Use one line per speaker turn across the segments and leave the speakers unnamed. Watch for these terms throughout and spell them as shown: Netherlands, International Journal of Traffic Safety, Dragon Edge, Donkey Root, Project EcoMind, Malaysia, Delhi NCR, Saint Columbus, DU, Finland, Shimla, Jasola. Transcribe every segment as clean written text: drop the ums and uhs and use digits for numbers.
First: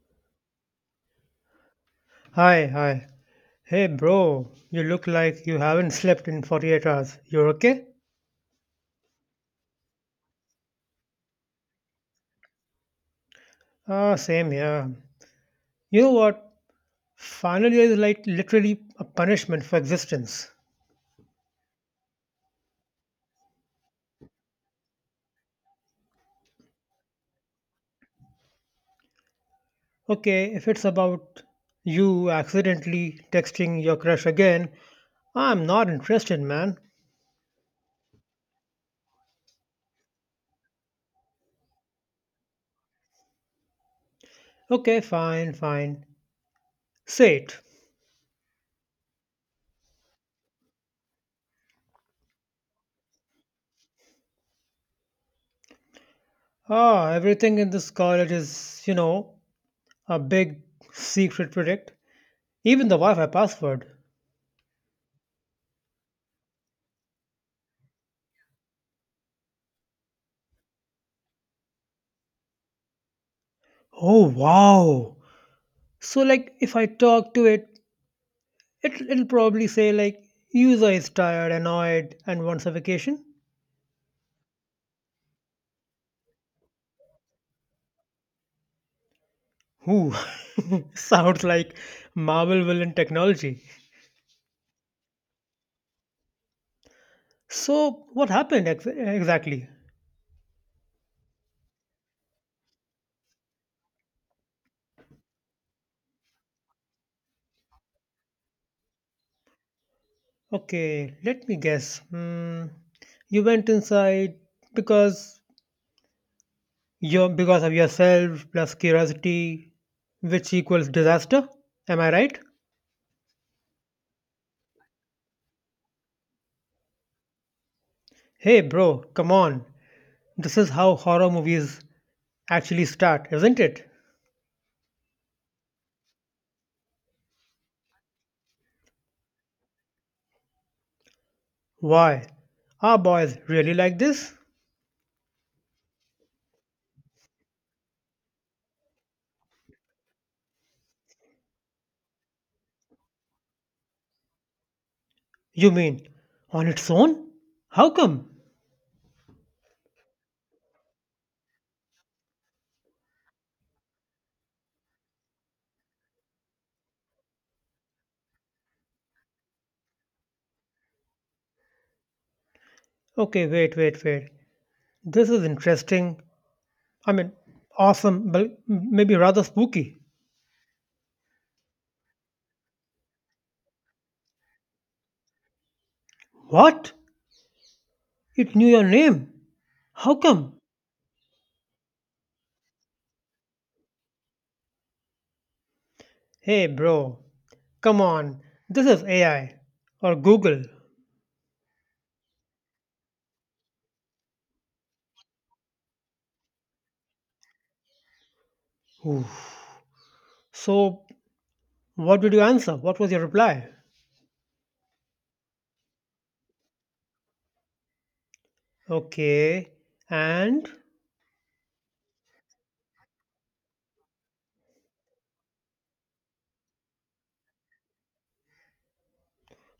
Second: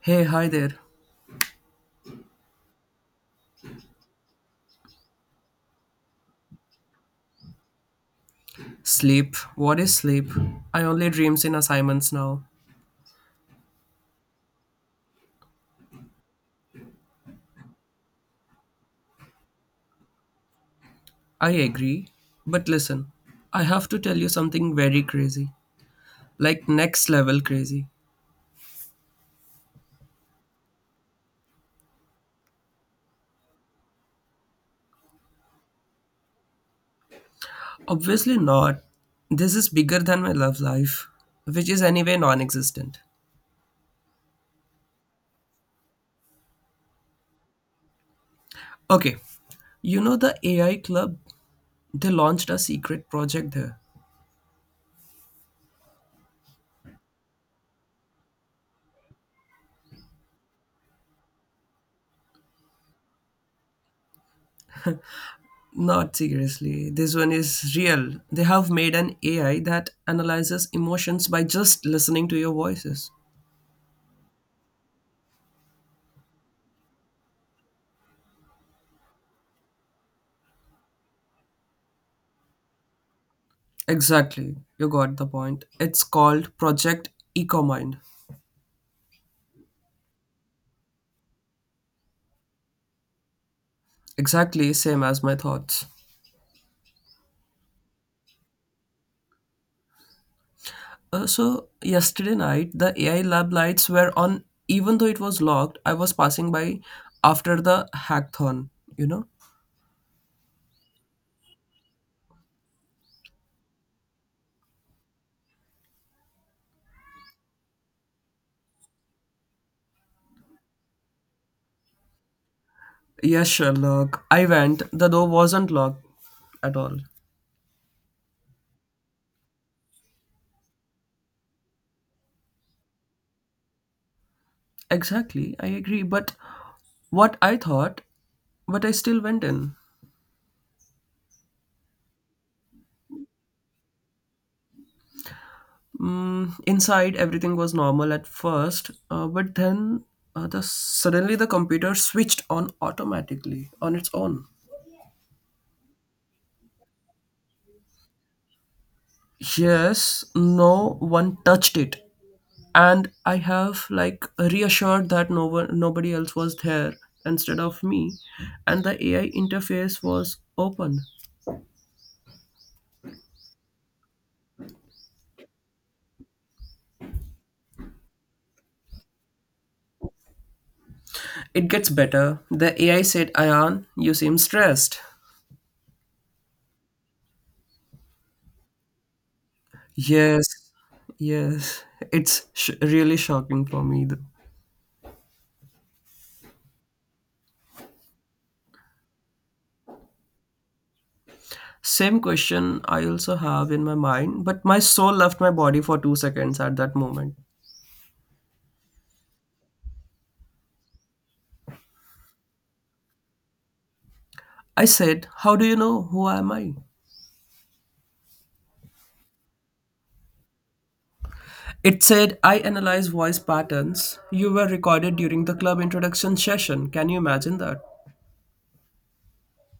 Hey, hi there.
Hi, hi. Hey, bro, you look like you haven't slept in 48 hours. You're okay?
Sleep. What is sleep? I only dreams in assignments now.
Ah, same here. You know what? Final year is like literally a punishment for existence.
I agree. But listen, I have to tell you something very crazy. Like next level crazy.
Okay, if it's about you accidentally texting your crush again, I'm not interested, man.
Obviously not. This is bigger than my love life, which is anyway non existent.
Okay, fine, fine. Say it.
Okay, you know the AI club? They launched a secret project there.
Ah, everything in this college is, a big secret project. Even the Wi Fi password.
Not seriously. This one is real. They have made an AI that analyzes emotions by just listening to your voices.
Oh, wow. So like if I talk to it, it'll probably say like user is tired, annoyed, and wants a vacation.
Exactly, you got the point. It's called Project EcoMind.
Ooh, sounds like Marvel villain technology.
Exactly, same as my thoughts.
So what happened exactly?
So, yesterday night, the AI lab lights were on, even though it was locked. I was passing by after the hackathon, you know?
Okay, let me guess. Hmm, you went inside because you because of yourself plus curiosity, which equals disaster. Am I right?
Yes, Sherlock. I went. The door wasn't locked at all.
Hey, bro, come on. This is how horror movies actually start, isn't it?
Exactly, I agree. But what I thought, but I still went in.
Why? Are boys really like this?
Inside, everything was normal at first, but then the suddenly the computer switched on automatically on its own.
You mean on its own? How come?
Yes, no one touched it, and I have like reassured that no one, nobody else was there instead of me, and the AI interface was open.
Okay, wait, wait, wait. This is interesting. I mean, awesome, but maybe rather spooky.
It gets better. The AI said, "Ayan, you seem stressed."
What? It knew your name? How
Yes,
come?
yes, it's really shocking for me.
Hey, bro, come on. This is AI or Google.
Same question I also have in my mind, but my soul left my body for 2 seconds at that moment.
Oof. So, what did you answer? What was your reply?
I said, "How do you know who am I?"
Okay, and
It said, "I analyze voice patterns. You were recorded during the club introduction session." Can you imagine that?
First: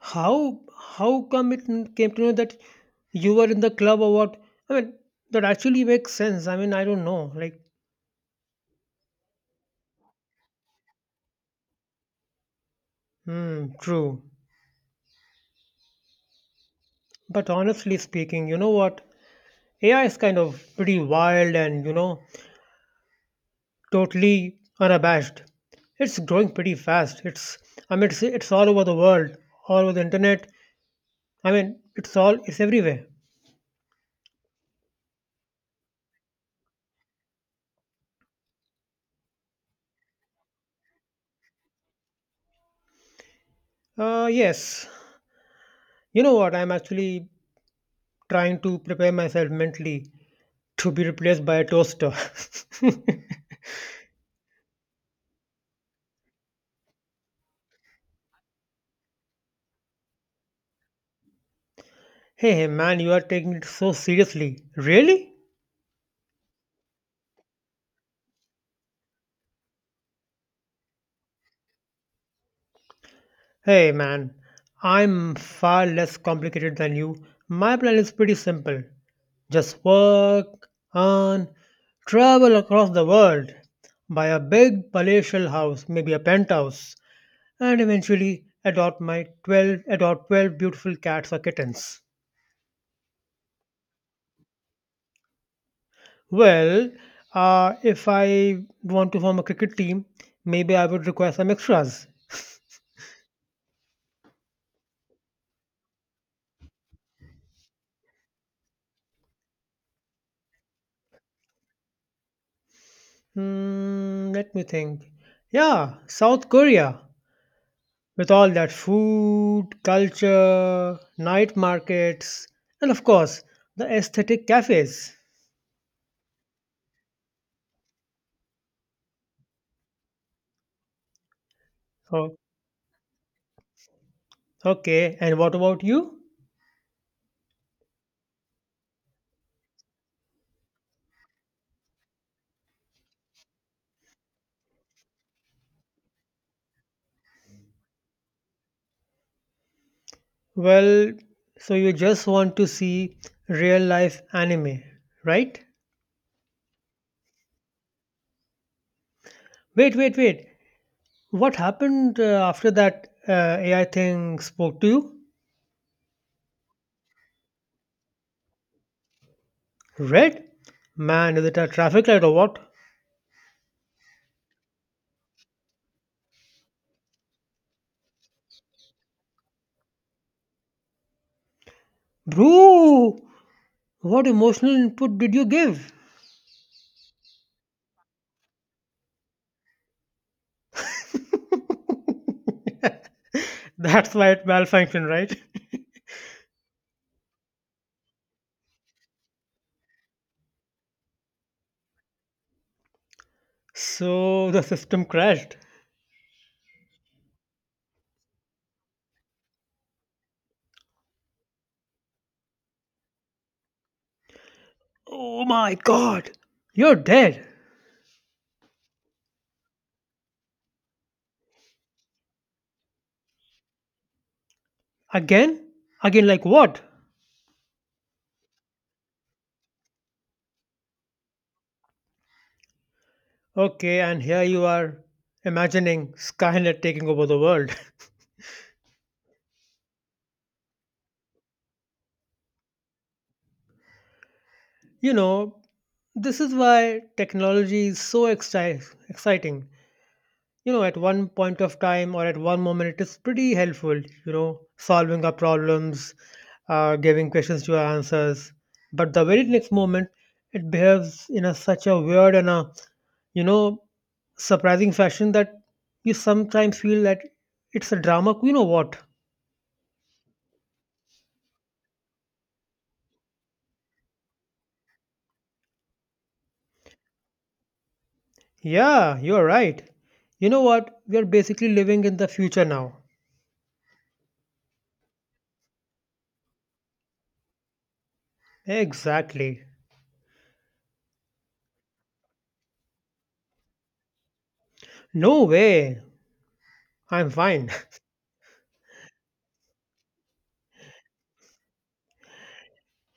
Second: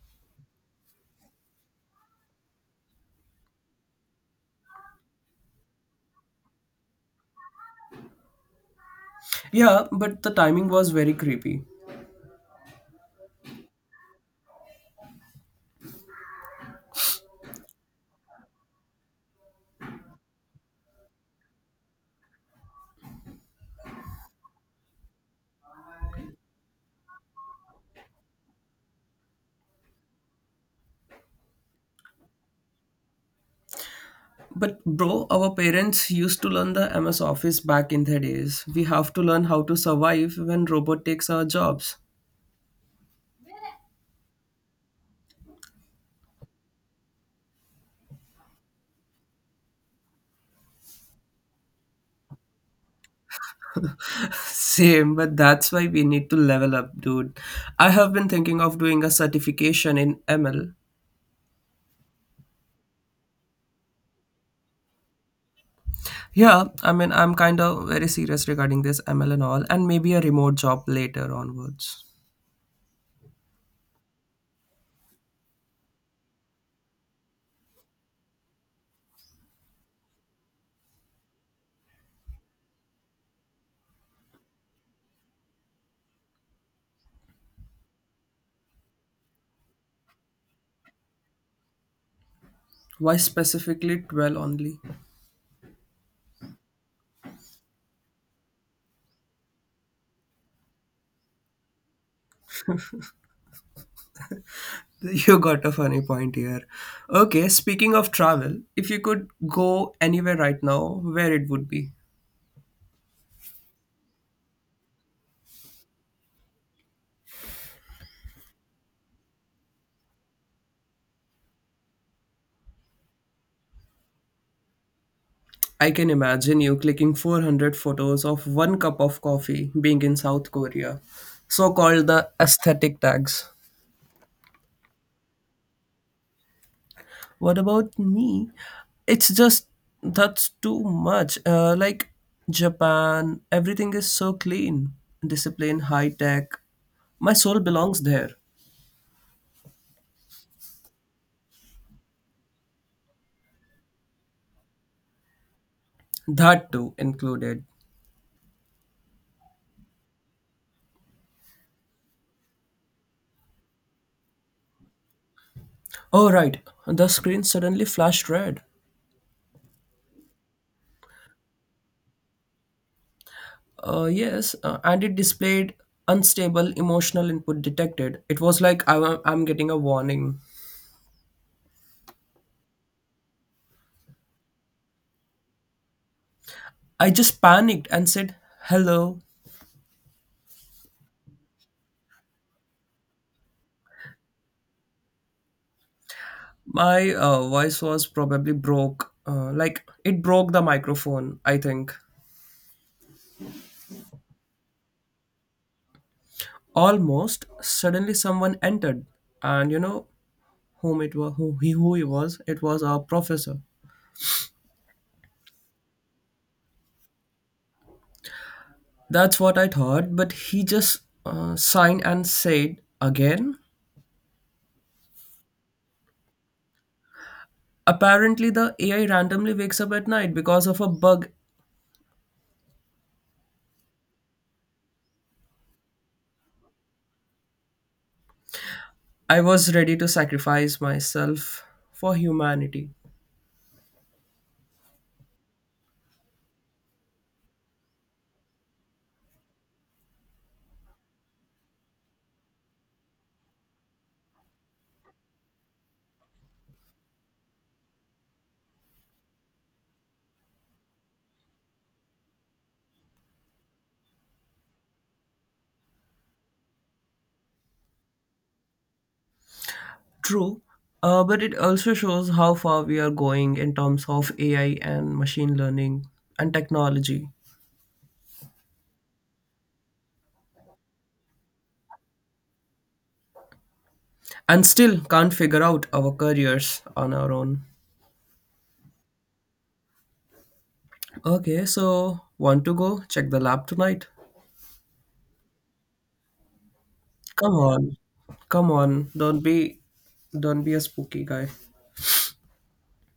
How how come it came to know that you were in the club or what? I mean, that actually makes sense. I mean, I don't know. Like,
Yeah, but the timing was very creepy.
hmm, true. But honestly speaking, you know what? AI is kind of pretty wild and, you know, totally unabashed. It's growing pretty fast. It's I mean, it's all over the world, all over the internet. I mean, it's everywhere.
But bro, our parents used to learn the MS Office back in the days. We have to learn how to survive when robot takes our jobs.
Yes. You know what? I'm actually trying to prepare myself mentally to be replaced by a toaster. hey,
Same, but that's why we need to level up, dude. I have been thinking of doing a certification in ML.
hey, man, you are taking it so seriously. Really?
Yeah, I mean, I'm kind of very serious regarding this ML and all, and maybe a remote job later onwards.
Hey, man, I'm far less complicated than you. My plan is pretty simple, just work and travel across the world, buy a big palatial house, maybe a penthouse, and eventually adopt 12 beautiful cats or kittens.
Why specifically 12 only?
Well, if I want to form a cricket team, maybe I would require some extras.
You got a funny point here. Okay, speaking of travel, if you could go anywhere right now, where it would be?
Hmm, let me think. Yeah, South Korea, with all that food, culture, night markets, and of course, the aesthetic cafes.
I can imagine you clicking 400 photos of one cup of coffee being in South Korea, so called the
Oh,
aesthetic tags.
okay, and what about you?
What about me? It's just that's too much. Like Japan, everything is so clean, discipline, high tech. My soul belongs there.
Well, so you just want to see real life anime, right?
That too included.
Wait, wait, wait. What happened after that AI thing spoke to you?
Oh, right. The screen suddenly flashed red.
Red? Man, is it a traffic light or what?
Yes, and it displayed unstable emotional input detected. It was like I'm getting a warning.
Bro, what emotional input did you give?
I just panicked and said, "Hello."
That's why it malfunctioned, right?
My voice was probably broke. Like, it broke the microphone, I think.
So the system crashed.
Almost suddenly someone entered, and you know whom it was, who he was. It was our professor.
Oh my god! You're dead!
That's what I thought, but he just signed and said again.
Again? Again, like what?
Apparently, the AI randomly wakes up at night because of a bug.
Okay, and here you are imagining Skynet taking over the world.
I was ready to sacrifice myself for humanity.
You know, this is why technology is so exciting. You know, at one point of time or at one moment, it is pretty helpful, you know, solving our problems, giving questions to our answers. But the very next moment, it behaves in a such a weird and a, you know, surprising fashion that you sometimes feel that it's a drama queen or what?
True, but it also shows how far we are going in terms of AI and machine learning and technology,
Yeah, you're right. You know what? We are basically living in the future now.
and still can't figure out our careers on our own.
Exactly.
Okay, so want to go check the lab tonight?
No way. I'm
Come
fine.
on, come on, don't be a spooky guy.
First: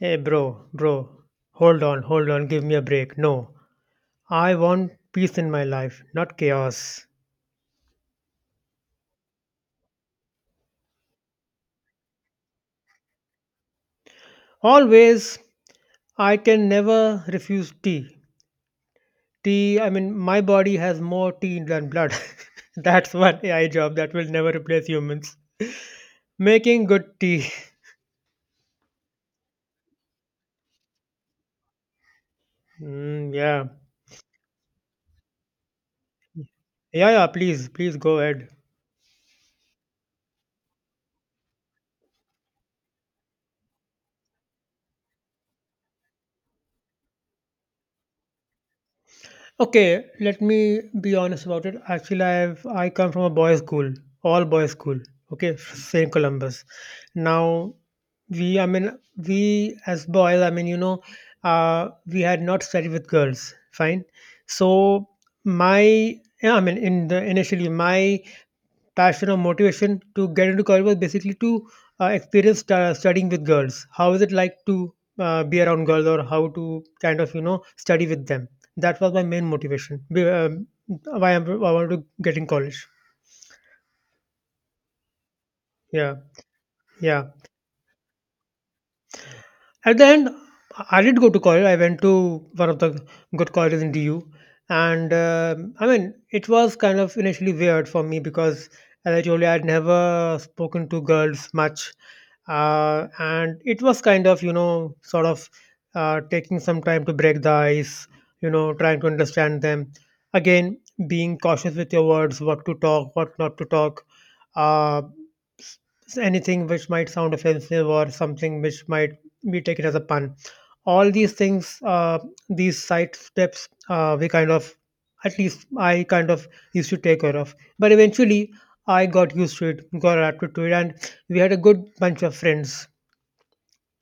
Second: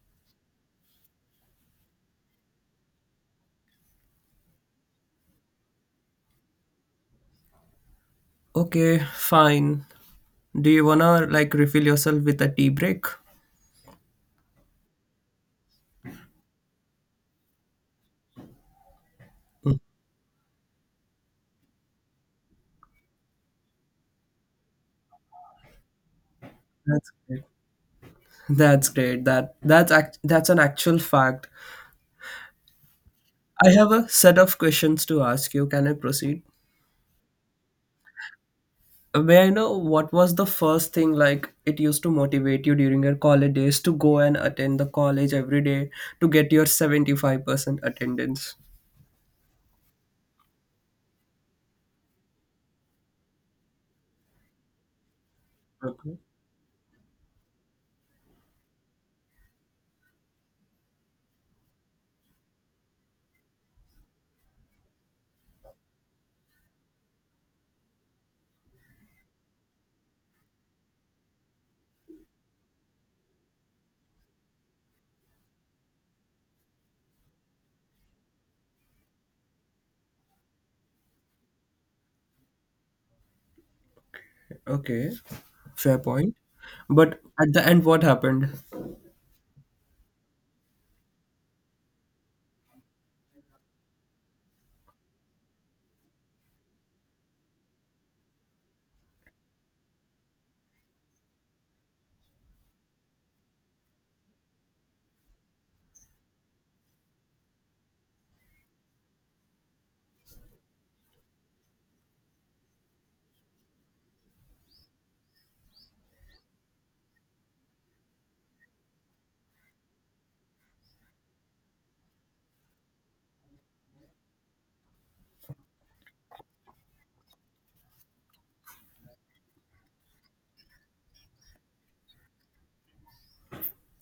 Hey, bro, bro. Hold on, hold on. Give me a break. No. I want peace in my life, not chaos.
Okay, fine. Do you wanna like refill yourself with a tea break?
Always, I can never refuse tea. Tea, I mean, my body has more tea than blood. That's one AI job that will never replace humans. Making
That's
good
great.
tea.
That's great. That's an actual fact.
Mm, yeah.
I have a set of questions to ask you. Can I proceed?
Yeah, yeah, please, please go ahead.
May I know what was the first thing like it used to motivate you during your college days to go and attend the college every day to get your 75% attendance?
Okay, let me be honest about it. Actually, I come from a boys' school, all boys' school. Okay, Saint
Okay.
Columbus. Now, we I mean we as boys, I mean, you know, we had not studied with girls. Fine. So my yeah, I mean in the initially my passion or motivation to get into college was basically to experience studying with girls. How is it like to be around girls, or how to kind of, you know, study with them? That was my main motivation. Why I wanted to get in college.
Okay. Fair
Yeah,
point. But
yeah.
at the end, what happened?
At the end, I did go to college. I went to one of the good colleges in DU, and I mean, it was kind of initially weird for me because, as I told you, I'd never spoken to girls much, and it was kind of, you know, sort of, taking some time to break the ice, you know, trying to understand them. Again, being cautious with your words, what to talk, what not to talk. Uh, anything which might sound offensive or something which might be taken as a pun. All these things, these side steps, at least I kind of used to take care of. But eventually, I got used to it, got adapted to it, and we had a good bunch of friends.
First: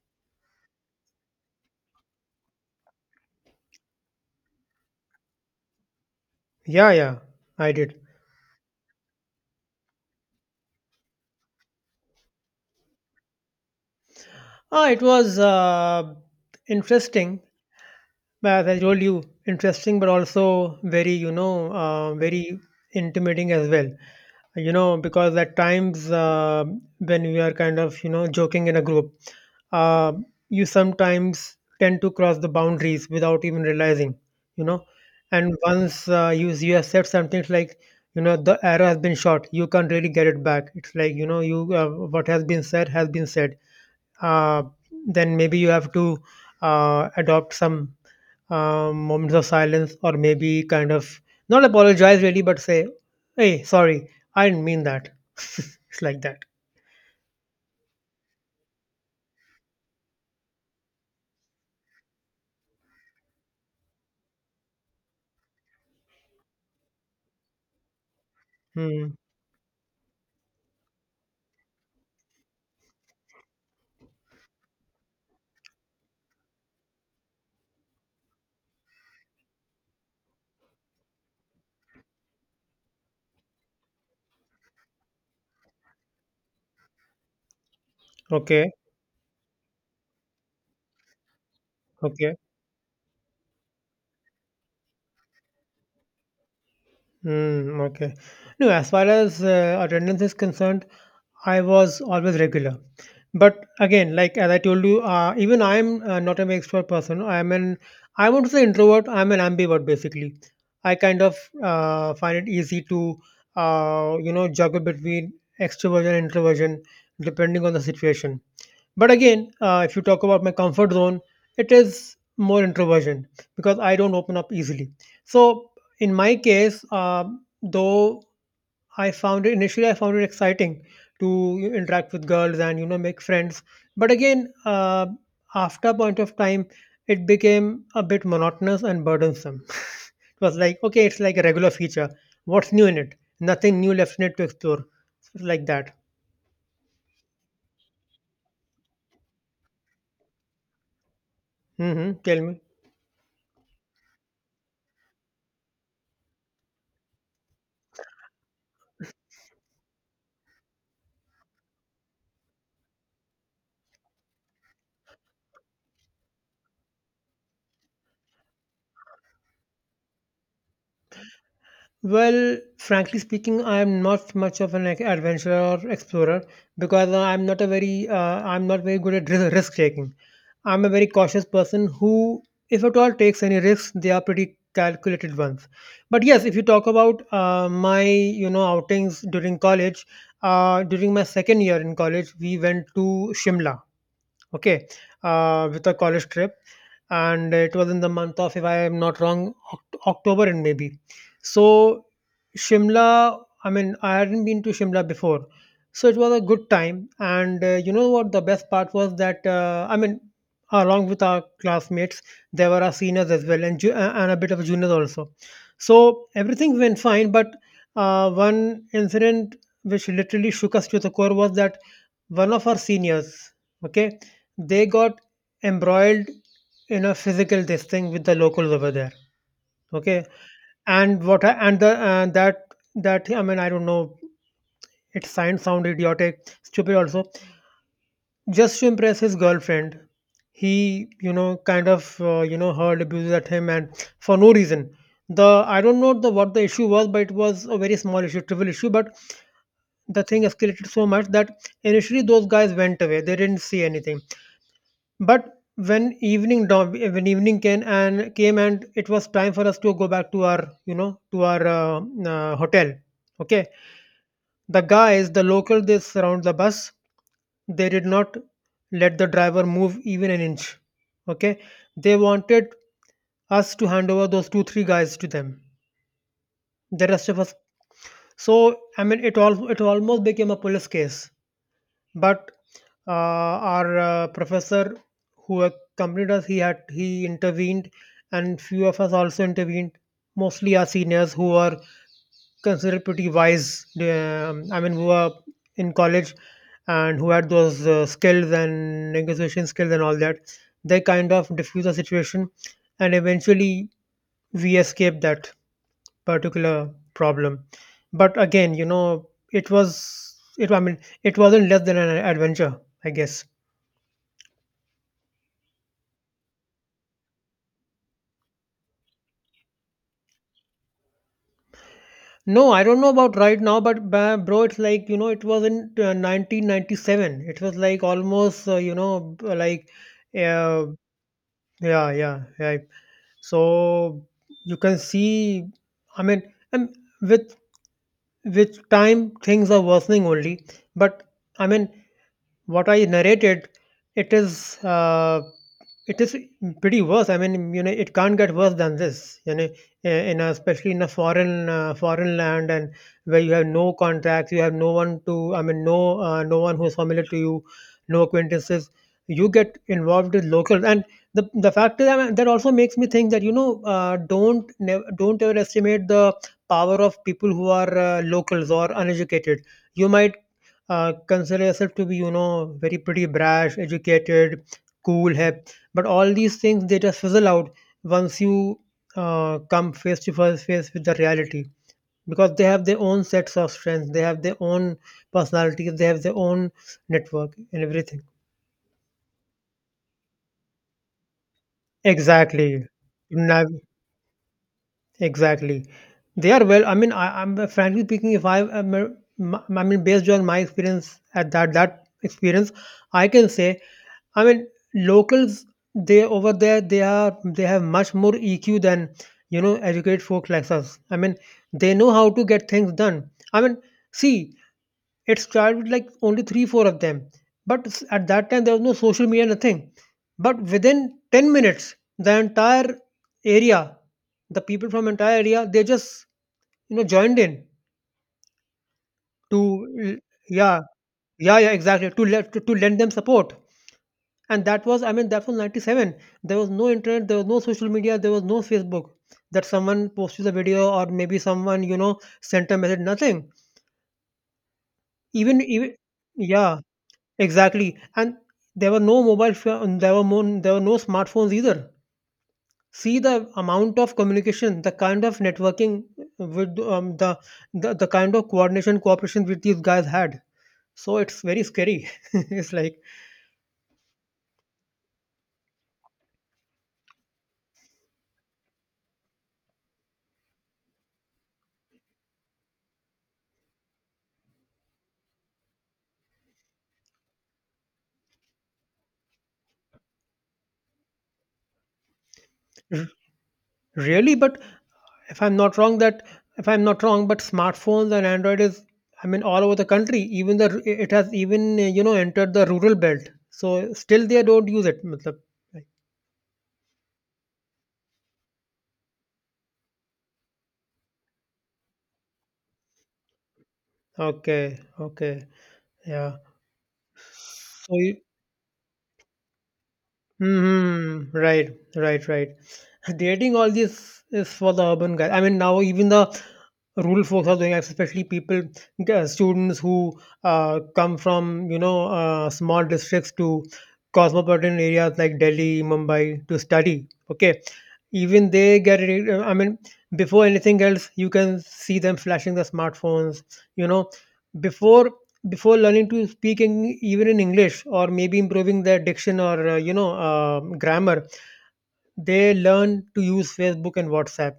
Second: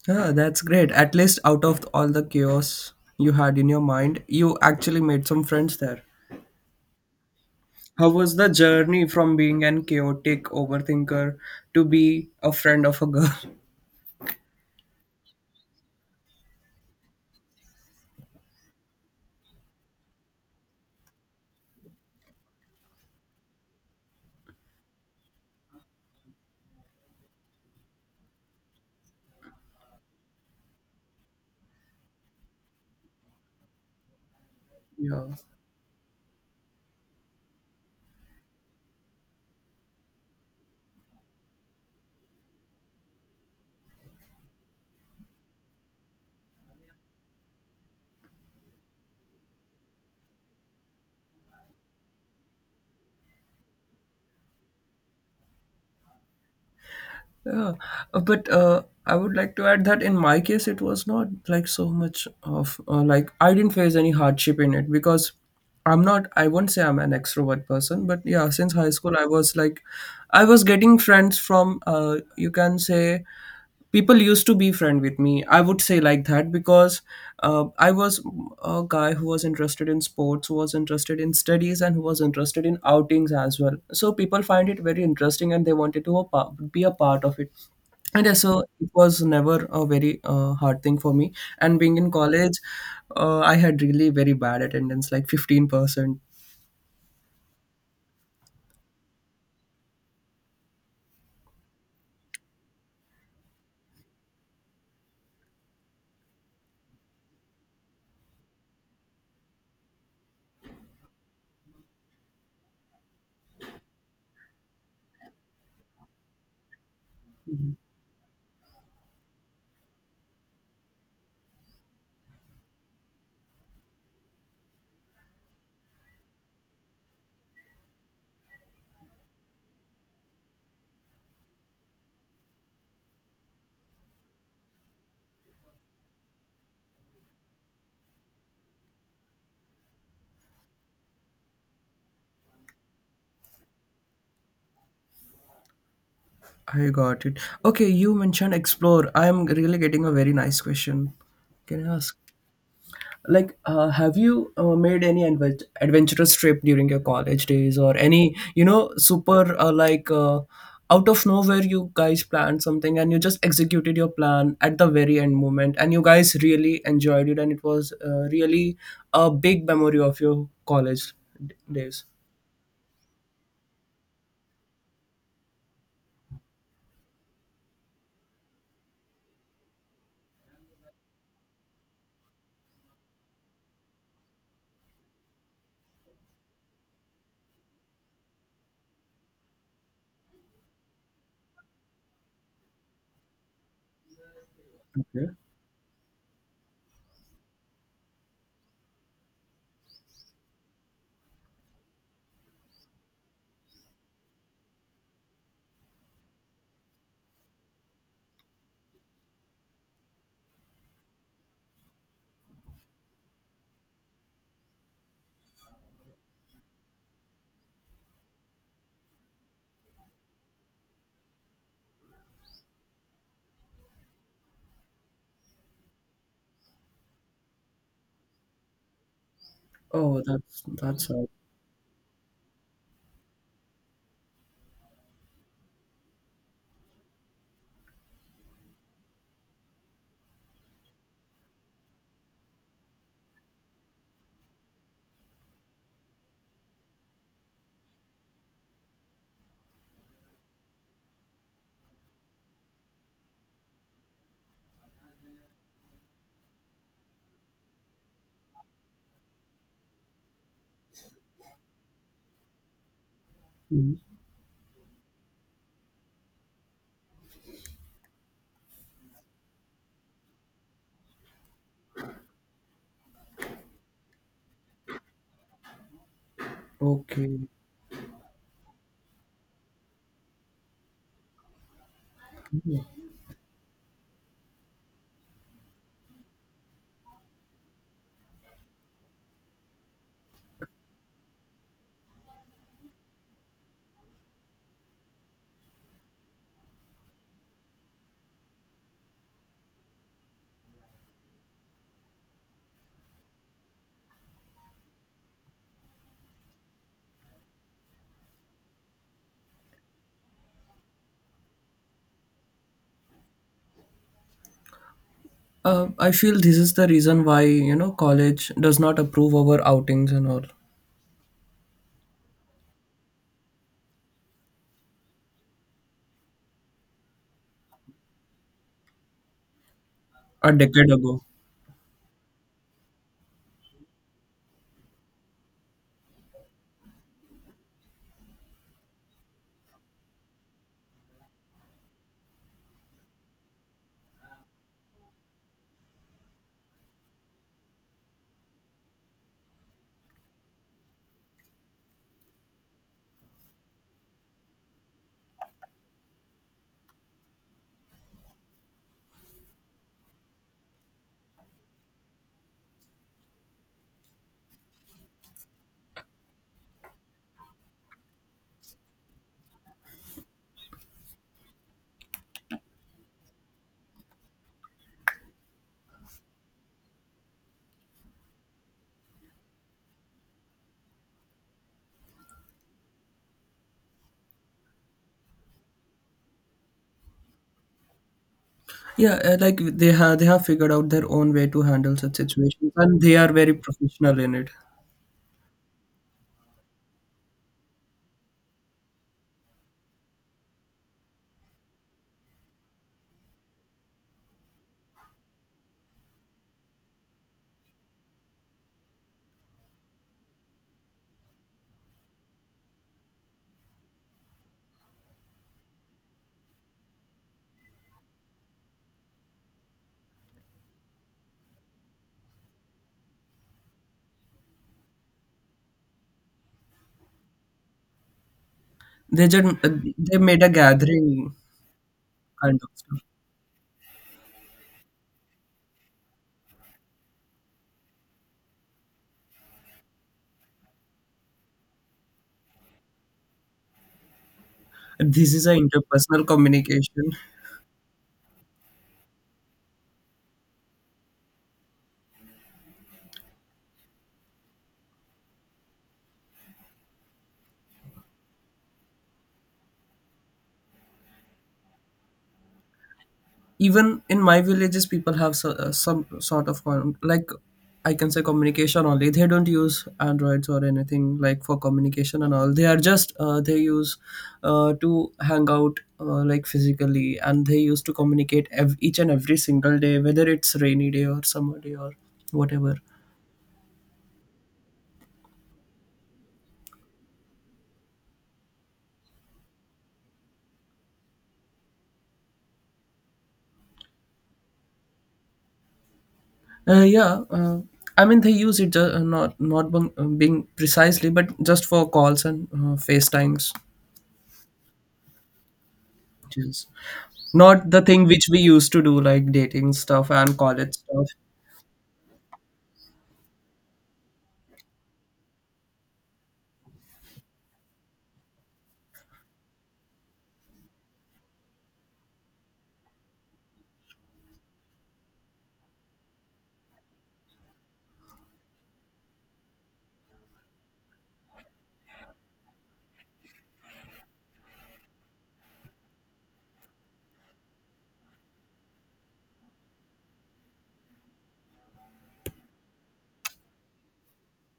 Yeah, that's great. At least out of all the chaos you had in your mind, you actually made some friends there.
Yeah, yeah, I did.
How was the journey from being an chaotic overthinker to be a friend of a girl?
Ah, it was interesting. As I told you, interesting, but also very, you know, very intimidating as well. You know, because at times, when we are kind of, you know, joking in a group, uh, you sometimes tend to cross the boundaries without even realizing, you know,
Yeah,
and once, you have said something, it's like, you know, the arrow has been shot, you can't really get it back. It's like, you know, you what has been said has been said, uh, then maybe you have to adopt some moments of silence, or maybe kind of not apologize really, but say, "Hey, sorry, I didn't mean that." It's like that.
yeah. But I would like to add that in my case, it was not like so much of like I didn't face any hardship in it because I won't say I'm an extrovert person, but yeah, since high school,
Hmm.
I was getting friends from, you can say, people used to be friend with me, I would say like that, because I was a guy who was interested in sports, who was interested in studies, and who was interested in outings as well, so people find it very interesting and they wanted to be a part of it. And yeah, so
Okay.
it was never a very hard thing for me, and being in
Okay.
college, I had really very bad attendance, like 15%.
Hmm. Okay. No, as far as attendance is concerned, I was always regular. But again, like as I told you, even I'm not an extrovert person. I won't say introvert, I'm an ambivert basically. I kind of, find it easy to, you know, juggle between extroversion and introversion depending on the situation. But again, if you talk about my comfort zone, it is more introversion because I don't open up easily. So in my case, um, though I found it initially. I found it exciting to, you know, interact with girls and, you know, make friends. But again, after a point of time, it became a bit monotonous and burdensome. It was like, okay, it's like a regular feature. What's new in it? Nothing new left in it to explore. It's like that.
I got it. Okay, you mentioned explore, I am really getting a very nice question. Can I
Hmm.
ask?
Tell me.
Like, have you made any adventurous trip during your college days, or any super like out of nowhere you guys planned something and you just executed your plan at the very end moment and you guys really enjoyed it and it was really a big memory of your college days.
Well, frankly speaking, I am not much of an adventurer or explorer because I'm not very good at risk taking. I'm a very cautious person who, if at all, takes any risks. They are pretty calculated ones. But yes, if you talk about my, you know, outings during college, during my second year in college, we went to Shimla, okay, with a college trip, and it was in the month of, if I am not wrong, October and maybe. So Shimla, I mean, I hadn't been to Shimla before, so it was a good time. And you know what? The best part was that I mean, along with our classmates, there were our seniors as well, and a bit of juniors also. So everything went fine, but one incident which literally shook us to the core was that one of our seniors, okay, they got embroiled in a physical this thing with the locals over there,
Oh,
okay,
that's
and
sad.
what I, and the and that I don't know, it sound idiotic, stupid also, just to impress his girlfriend, he, you know, kind of you know, hurled abuses at him, and for no reason. The I don't know the what the issue was, but it was a very small issue, trivial issue, but the thing escalated so much that initially those guys went away, they didn't see anything. But when evening came and it was time for us to go back to our, you know, to our hotel. Okay,
Mhm.
the guys, the local, they surround the bus. They did not let the driver move even an inch. Okay, they wanted us to hand over those two three guys to them. The rest
Okay.
of us. So I mean, it almost became a police case, but our professor who accompanied us, he intervened, and few of us also intervened, mostly our seniors who are considered pretty wise, I mean, who are in college and who had those skills and negotiation skills and all that. They kind of diffuse the situation, and eventually we escaped that particular problem. But again, you know, it was it. I mean, it wasn't less than an adventure, I guess.
I feel this is the reason why, college does not approve our outings and all.
No, I don't know about right now, but bro, it's like you know, it was in 1997. It was like almost
A
uh,
decade ago.
yeah, yeah, yeah. So you can see, I mean, and with with time things are worsening only. But I mean, what I narrated, it is uh, it is pretty worse. I mean, you know, it can't get worse than this. In a, especially in a foreign foreign land and where you have no contacts, you have no one to. I mean, no one who's familiar to you, no acquaintances. You get involved with locals, and the fact is, I mean, that also makes me think that you know, don't overestimate the power of people who are locals or uneducated. You might consider yourself to be you know very pretty brash educated cool hip, but all these things they just fizzle out once you come face to face with the reality, because they have their own sets of strengths, they have their own personalities, they have their own network and everything.
Yeah, like they have figured out their own way to handle such situations,
Exactly.
and they are very
Nav-
professional in it.
exactly, they are well, I mean I'm frankly speaking, if I am a- m- I mean based on my experience at that experience, I can say, I mean, locals, they over there, they have much more EQ than you know educated folks like us. I mean, they know how to get things done. I mean, see, it started with like only 3 4 of them, but at that time there was no social media, nothing. But within 10 minutes, the entire area, the people from entire area, they just you know joined in
They just
to
they made a
yeah
gathering
yeah yeah exactly to
kind of
to lend
stuff.
them support. And that was, I mean, that was 97, there was no internet, there was no social media, there was no Facebook, that someone posted a video or maybe someone you know sent a message, nothing.
This is
even
an
even
interpersonal
yeah
communication.
exactly, and there were no mobile pho- there were more, there were no smartphones either. See the amount of communication, the kind of networking with the kind of coordination cooperation with these guys had, so it's very scary it's like
Even in my villages, people have so, some sort of like I can say communication only. They don't use androids or anything like for communication, and all they are just they use, to hang out, like physically, and they used to communicate each and every single day, whether it's rainy day or summer day or whatever.
really, but if I'm not wrong, that if I'm not wrong, but smartphones and Android is, I mean, all over the country. Even it has even you know entered the rural belt. So still they don't use it. मतलब, like,
Yeah, I mean they use it not being precisely, but just for calls and facetimes.
okay, okay, yeah.
Just not the
So
thing
you-
which we used to do, like dating stuff and college stuff.
hmm, right, right, right. Dating, all this is for the urban guy. I mean, now even the rural folks are doing, especially people, students who come from you know small districts to cosmopolitan areas like Delhi, Mumbai to study. Okay, even they get. I mean, before anything else, you can see them flashing the smartphones. You know, before before learning to speak in, even in English, or maybe improving their diction or grammar, they learn to use Facebook and WhatsApp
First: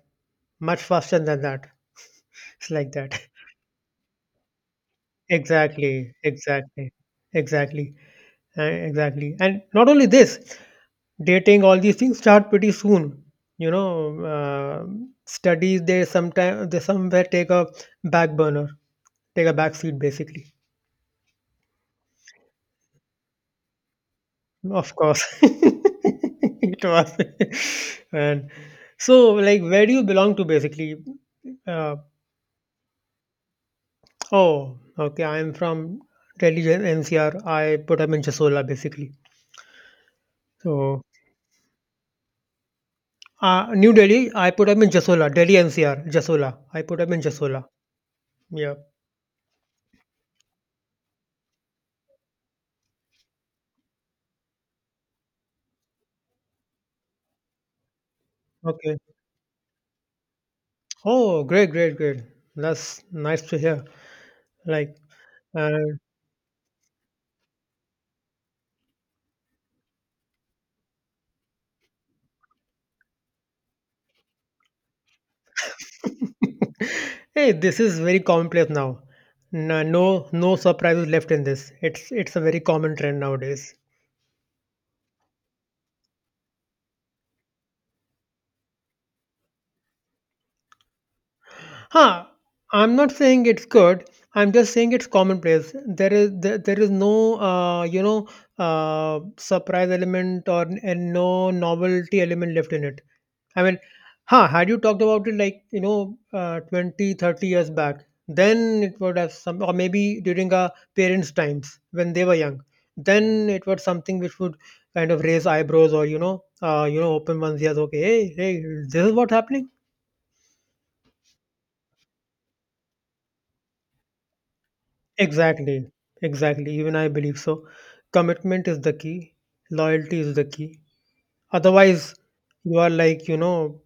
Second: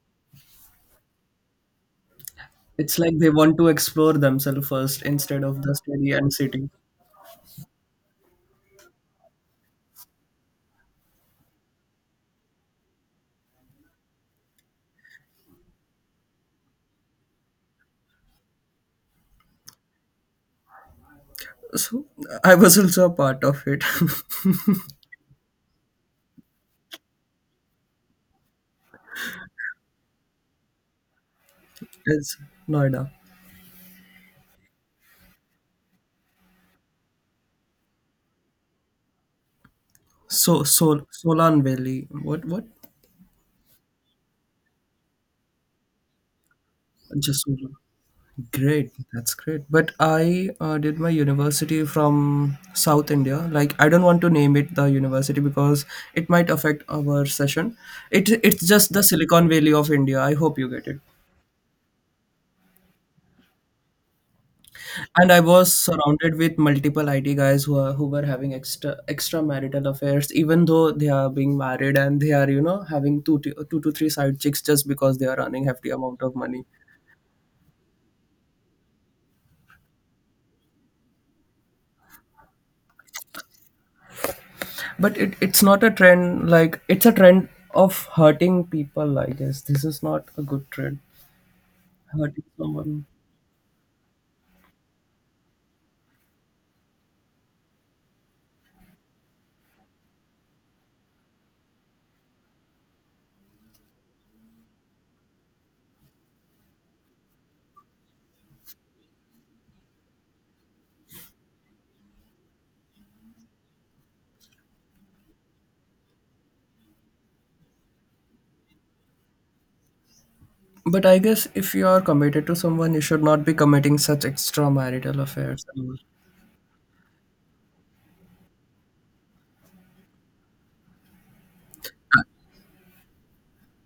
much faster than that. It's like
It's
that.
like they want to explore themselves first instead of the
Exactly,
study and city.
exactly, exactly, exactly. And not only this, dating, all these things start pretty soon. You know, studies, they somewhere take a back burner, take a back seat basically.
So I was also a part of it.
Of course, it was. And so, like, where do you belong to basically? Uh,
It's Noida.
oh, okay, I'm from Delhi NCR. I put up in Chasola basically.
So,
So
so Solan Valley. What? What?
New Delhi, I put up in Jasola, Delhi NCR, Jasola. I put up in
Just
Jasola.
Solan.
Yeah.
Great, that's great. But I did my university from South India. Like I don't want to name it the university because it might affect our session. It's just
Okay.
the Silicon Valley of India. I hope you get it.
Oh, great, great, great. That's nice to hear. Like,
And I was
uh,
surrounded with multiple IT guys who were having extra extramarital affairs, even though they are being married and they are having two to three side chicks just because they are earning hefty amount of money.
hey, this is very commonplace now. No, no, no surprises left in this. It's a very common trend nowadays.
But it's not a trend, like it's a trend of hurting people, I guess. This is not a good trend.
Huh.
Hurting
I'm
someone.
not saying it's good. I'm just saying it's commonplace. There is no surprise element or and no novelty element left in it. I mean, huh, had you talked about it like, you know, 20, 30 years back, then it would have some, or maybe during our parents' times when they were young, then it was something which would kind of raise eyebrows or, you know, open one's ears, okay, hey, hey, this is what's happening.
But I guess if you are committed to someone, you should not be committing such extramarital affairs and
Exactly,
all.
exactly. Even I believe so. Commitment is the key, loyalty is the key. Otherwise, you are like, you know,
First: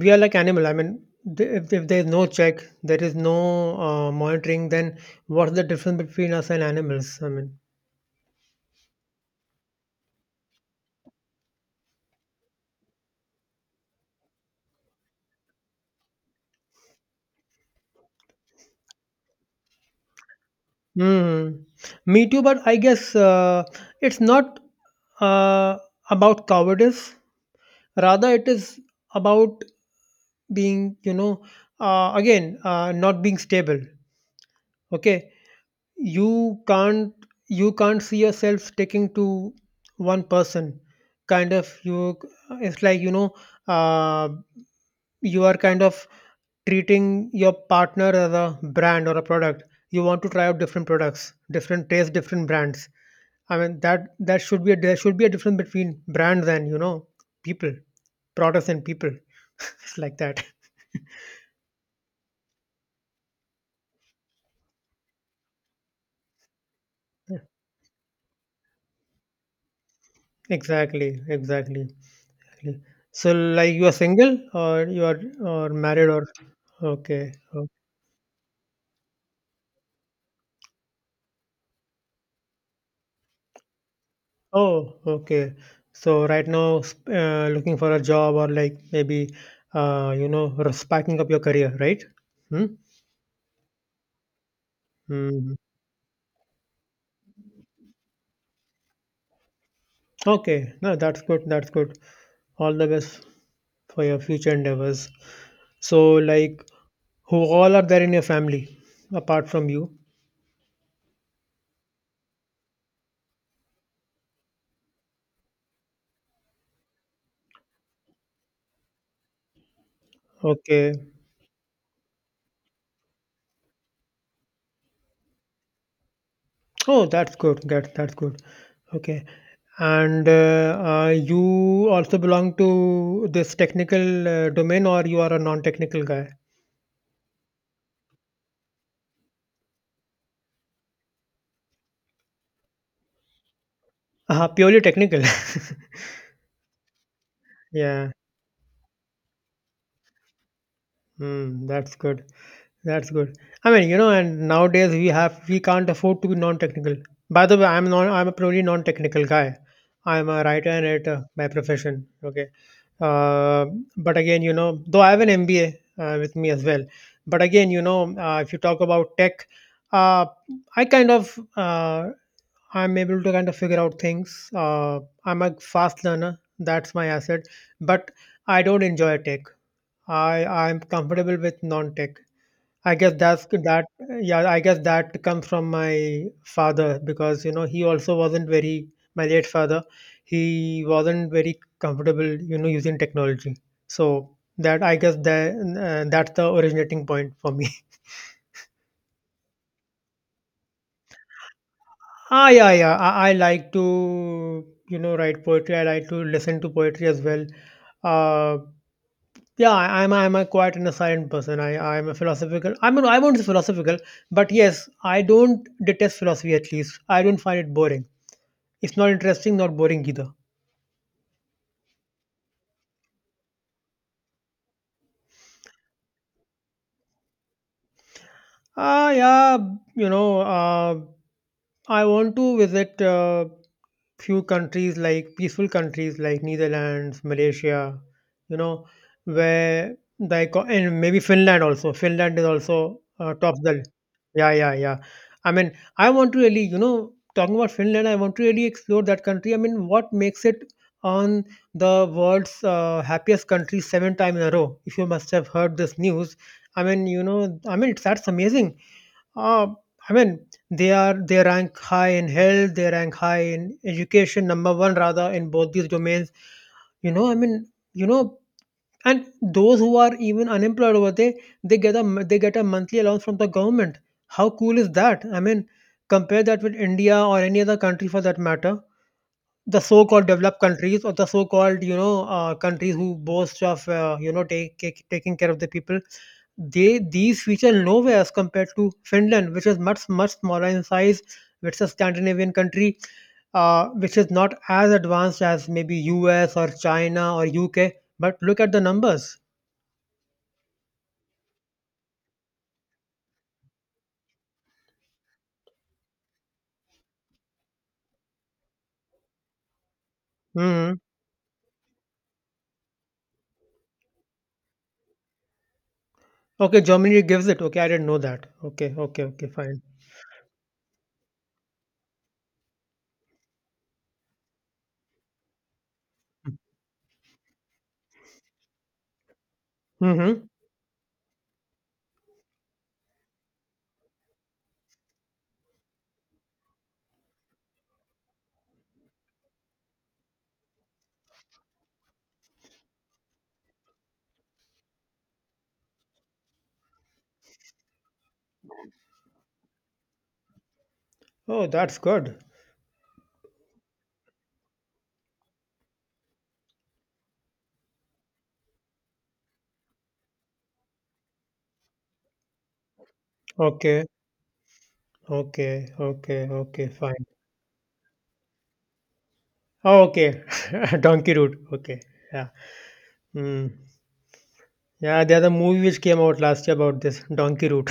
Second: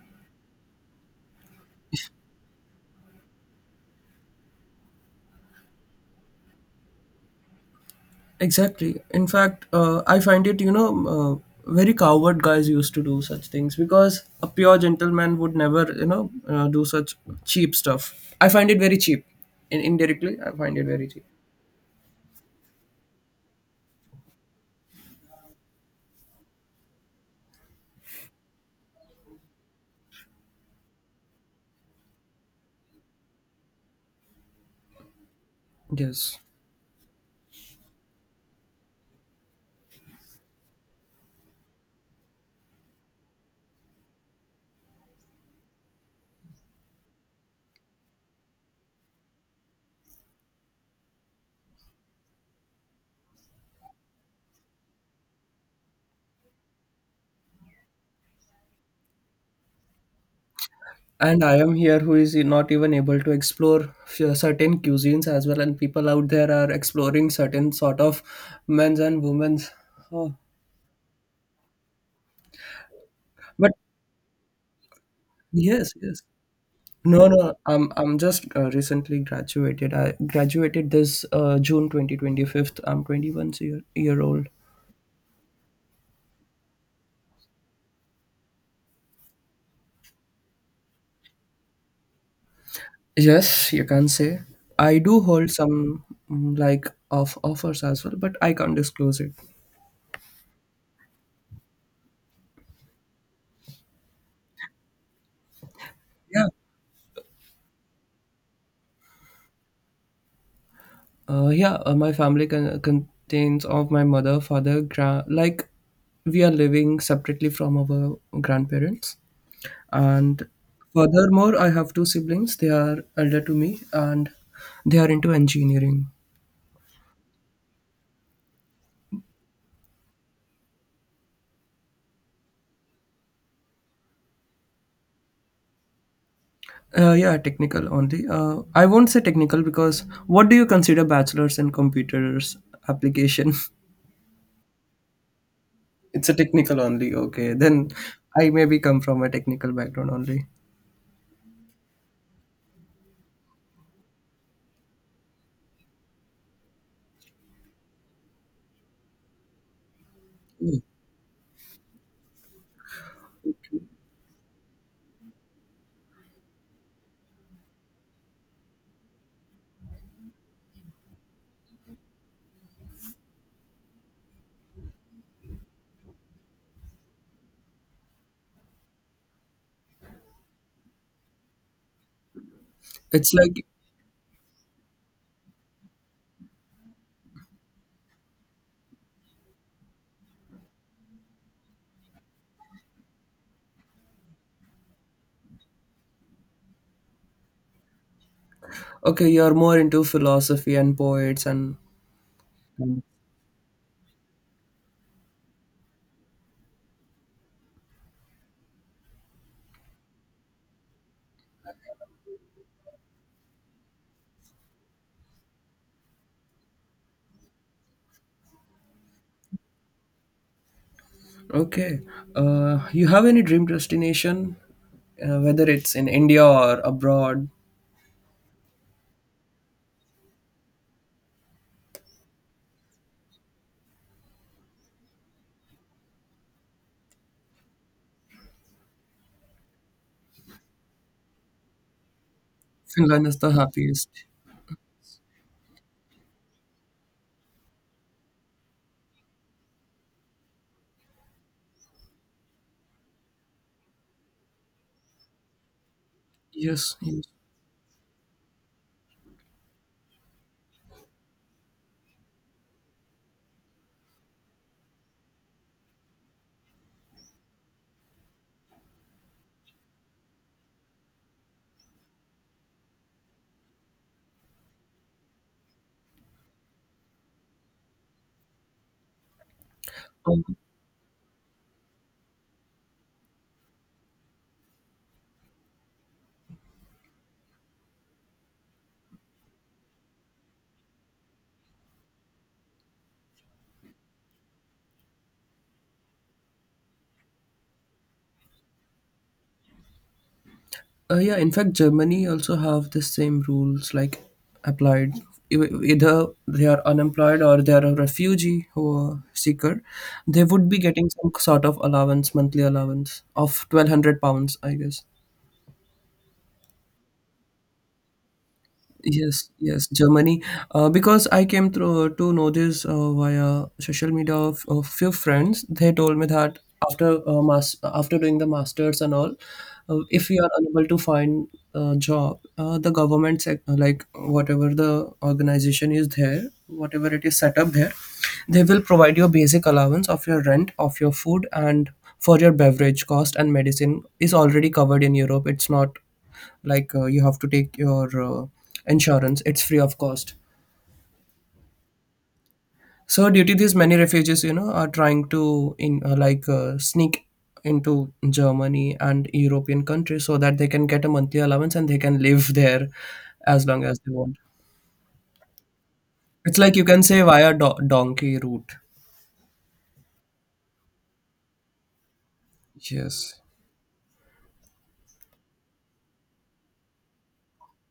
we are like animal, I mean if there's no check, there is no monitoring, then what's the difference between us and animals, I mean
Exactly. In fact, I find it, very coward guys used to do such things because a pure gentleman would never, do such cheap stuff. I find it very cheap. Indirectly, I find it very cheap.
hmm, me too, but I guess it's not uh, about cowardice, rather it is about being you know again not being stable, okay.
Yes.
You can't, you can't see yourself sticking to one person, kind of you, it's like you know, uh, you are kind of treating your partner as a brand or a product, you want to try out different products, different tastes, different brands, I mean that should be a there should be a difference between brands and you know people, products and people. It's like that.
And I am here who is not even able to explore certain cuisines as well. And people out there are exploring certain sort of men's and women's. Oh.
Exactly, exactly, exactly. So,
But
like, you are single, or you are or
yes,
married,
yes.
or okay.
No, no. I'm just recently graduated. I graduated this June 2025. I'm 21 year old.
Oh, okay. So right now, looking for a job, or like maybe, you know, spiking up your career, right? Hmm.
Yes, you can say. I do hold
Hmm.
some like of offers as well, but I can't disclose it.
Okay. No, that's good. That's good. All the best for your future endeavors. So,
Yeah.
like, who all are there in your family apart from you?
Yeah, my family contains of my mother, father, like we are living separately from our grandparents. And
Okay.
furthermore, I have two siblings. They are elder to me, and they are into engineering.
Oh, that's good. That that's good. Okay. And you also belong to this technical domain, or you are a non-technical guy?
Yeah, technical only. I won't say technical because what do you consider bachelor's in computers application?
Uh, purely technical.
It's a technical only. Okay, then
Yeah.
I maybe come from a technical background only.
Mm, that's good. That's good. I mean, you know, and nowadays we can't afford to be non-technical. By the way, I'm a purely non-technical guy. I'm a writer
Mm.
and editor by profession. Okay. Uh, but again, you know, though I have an MBA with me as well. But again, you know, if you talk about tech, uh, I kind of I'm able to kind of figure out things. I'm a fast learner. That's my asset. But I don't enjoy tech. I'm comfortable with non-tech. I guess
It's
that's
like.
that. Yeah, I guess that comes from my father, because you know he also wasn't very my late father. He wasn't very comfortable, you know, using technology. So that I guess that's the originating point for me.
Okay, you're more into philosophy and poets and
Ah, yeah, yeah. I like to, you know, write poetry. I like to listen to poetry as well. Uh, Yeah, I'm a quite an silent person. I'm a philosophical. I mean, I won't say philosophical, but yes, I don't detest philosophy. At least I don't find it boring. It's not interesting, not boring either.
okay. You have any dream destination, whether it's in India or abroad?
Ah, yeah, you know, I want to visit few countries like peaceful countries like Netherlands, Malaysia, you know, where the and maybe Finland also. Finland is also
Finland is the
top of the
happiest.
yeah, yeah, yeah. I mean, I want to really, you know, talking about Finland, I want to really explore that country. I mean, what makes it on the world's happiest country 7 times in a row? If you must have heard this news, I
Yes,
mean, you
yes.
know, I mean, it's that's amazing. Uh, I mean, they rank high in health, they rank high in education, number one rather in both these domains. You know, I mean, you know, and those who are even unemployed over there, they get a they get a monthly allowance from the government. How cool is that? I mean, compare that with India or any other country for that matter, the so-called
Um,
developed countries, or the so-called you know countries who boast of taking care of the people, they these feature nowhere as compared to Finland, which is much smaller in size, which is a Scandinavian country, which is not as advanced as maybe US or China or UK, but look at the numbers.
yeah, in fact, Germany also have the same rules like applied. E- Either they are unemployed or they are a refugee or seeker, they would be
Hmm,
getting some sort of allowance, monthly allowance of £1,200, I guess.
okay, Germany gives it, okay, I didn't know that, okay, okay, okay,
Yes,
fine.
yes, Germany. Because I came through to know this via social media of a few friends. They told me that after doing the masters and all, if we
Hmm.
are unable to find a job, the like whatever the organization is there, whatever it is set up there, they will provide your basic allowance of your rent, of your food, and for your beverage cost, and medicine is already covered in Europe. It's not like you have to take your insurance. It's free of cost.
Oh, that's good.
So due to this, many refugees, are trying to in like sneak into Germany and European countries so that they can get a monthly allowance and they can live there as long as
Okay,
they want.
okay, okay,
It's like you
okay,
can say
fine.
via donkey route.
Oh, okay. Donkey Root. Okay. Yeah.
Yes.
Mm. Yeah, there's a movie which came out last year about this Donkey Root.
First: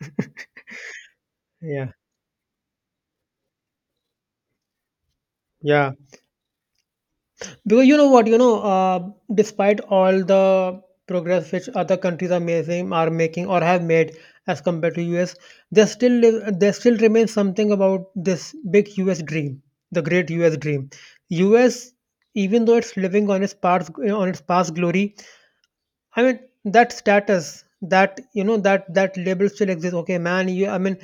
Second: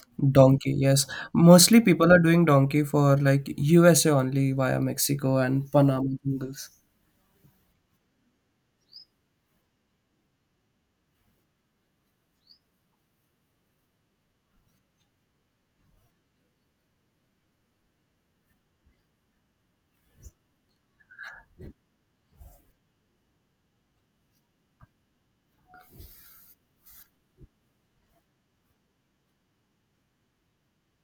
Donkey, yes. Mostly
Yeah.
people are doing donkey for like USA only via Mexico and
Yeah.
Panama jungles.
Because you know what, you know, despite all the progress which other countries are making, or have made as compared to US, there still remains something about this big US dream, the great US dream. US, even though it's living on its past glory, I mean that status, that you know, that label still exists. Okay, man, you. I mean,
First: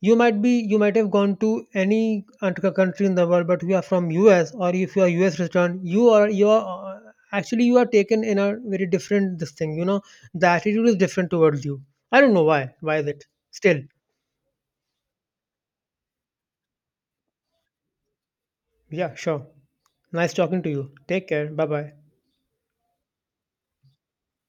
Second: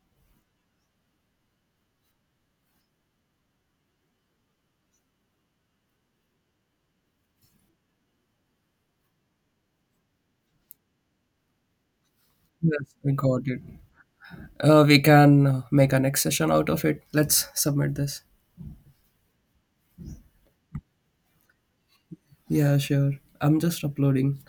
you might have gone to any country in the world, but you are from US, or if you are US return, you are uh, actually you are taken in a very different this thing. You know, the attitude is different towards you. I don't know why.
Yes,
Why is
I
it?
got it.
Still,
We can make a next session out of it. Let's submit this.
yeah, sure. Nice talking to you. Take care. Bye bye.
Yeah, sure. I'm just uploading.